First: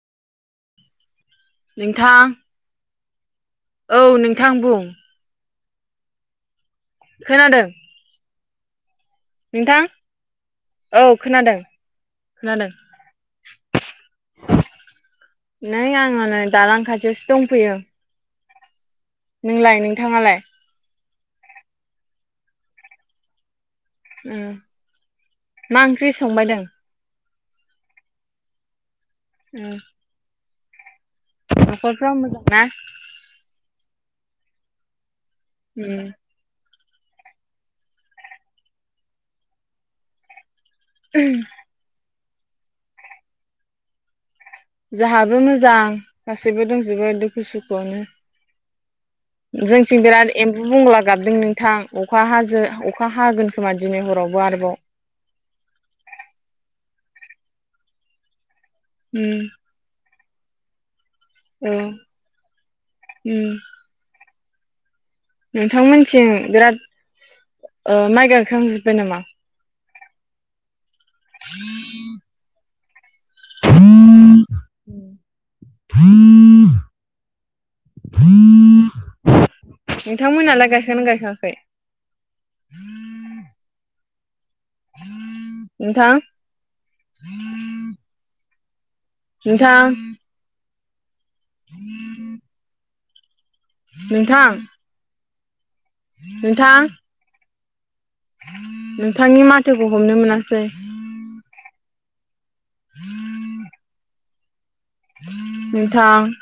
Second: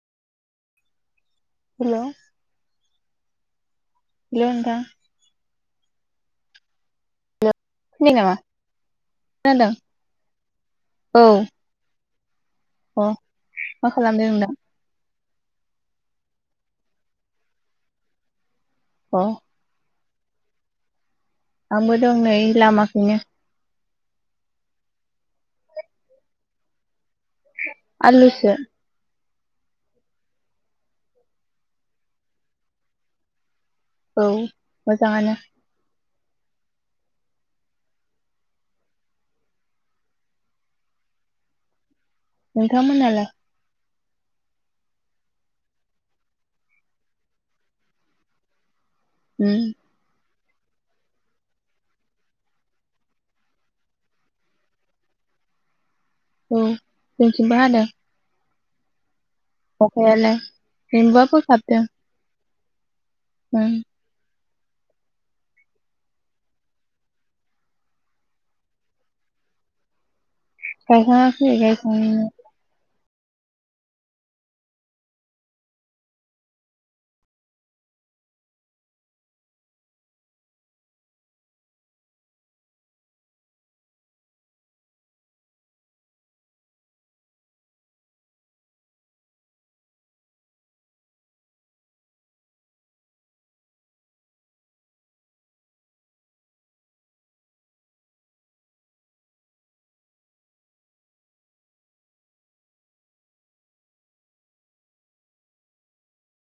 हेल' नोंथां। औ नोंथां बुं। खोनादों। [unintelligible] नोंथां खोनादों औ खोनादों खोनादों। अ मा खालामदों नों दा। नै आङो नै दालां खाथियावसो दंफैयो। अ नोंलाय नोंथाङालाय। आंबो दं नै लामाखैनो। उम मा ओंख्रि संबायदों। आलुसो। उम। नखरफोराव मोजांना? औ मोजाङानो। उम। [unintelligible] नोंथांमोनहालाय। जाहाबो मोजां गासैबो दंजोबो दुखु सुखुआवनो। उम। जोंनिथिं बिराद एम्बु बुंला गाबदों नोंथां अखा हाजो अखा हागोन खोमा दिनै हरावबो आरोबाव। औ जोंथिंबो हादों। उम। अखायानो हेमबुआबो। औ उम। नोंथांमोनथिं बिराद ओ माइ गायखांजोब्बाय नामा? गायखांआखै गायखांनो। [unintelligible] नोंथांमोनालाय गायखांदोना गायखांआखै? नोंथां। नोंथां। [inaudible] नोंथां नोंथां नोंथांनि माथोखौ हमनो मोनासै। नोंथां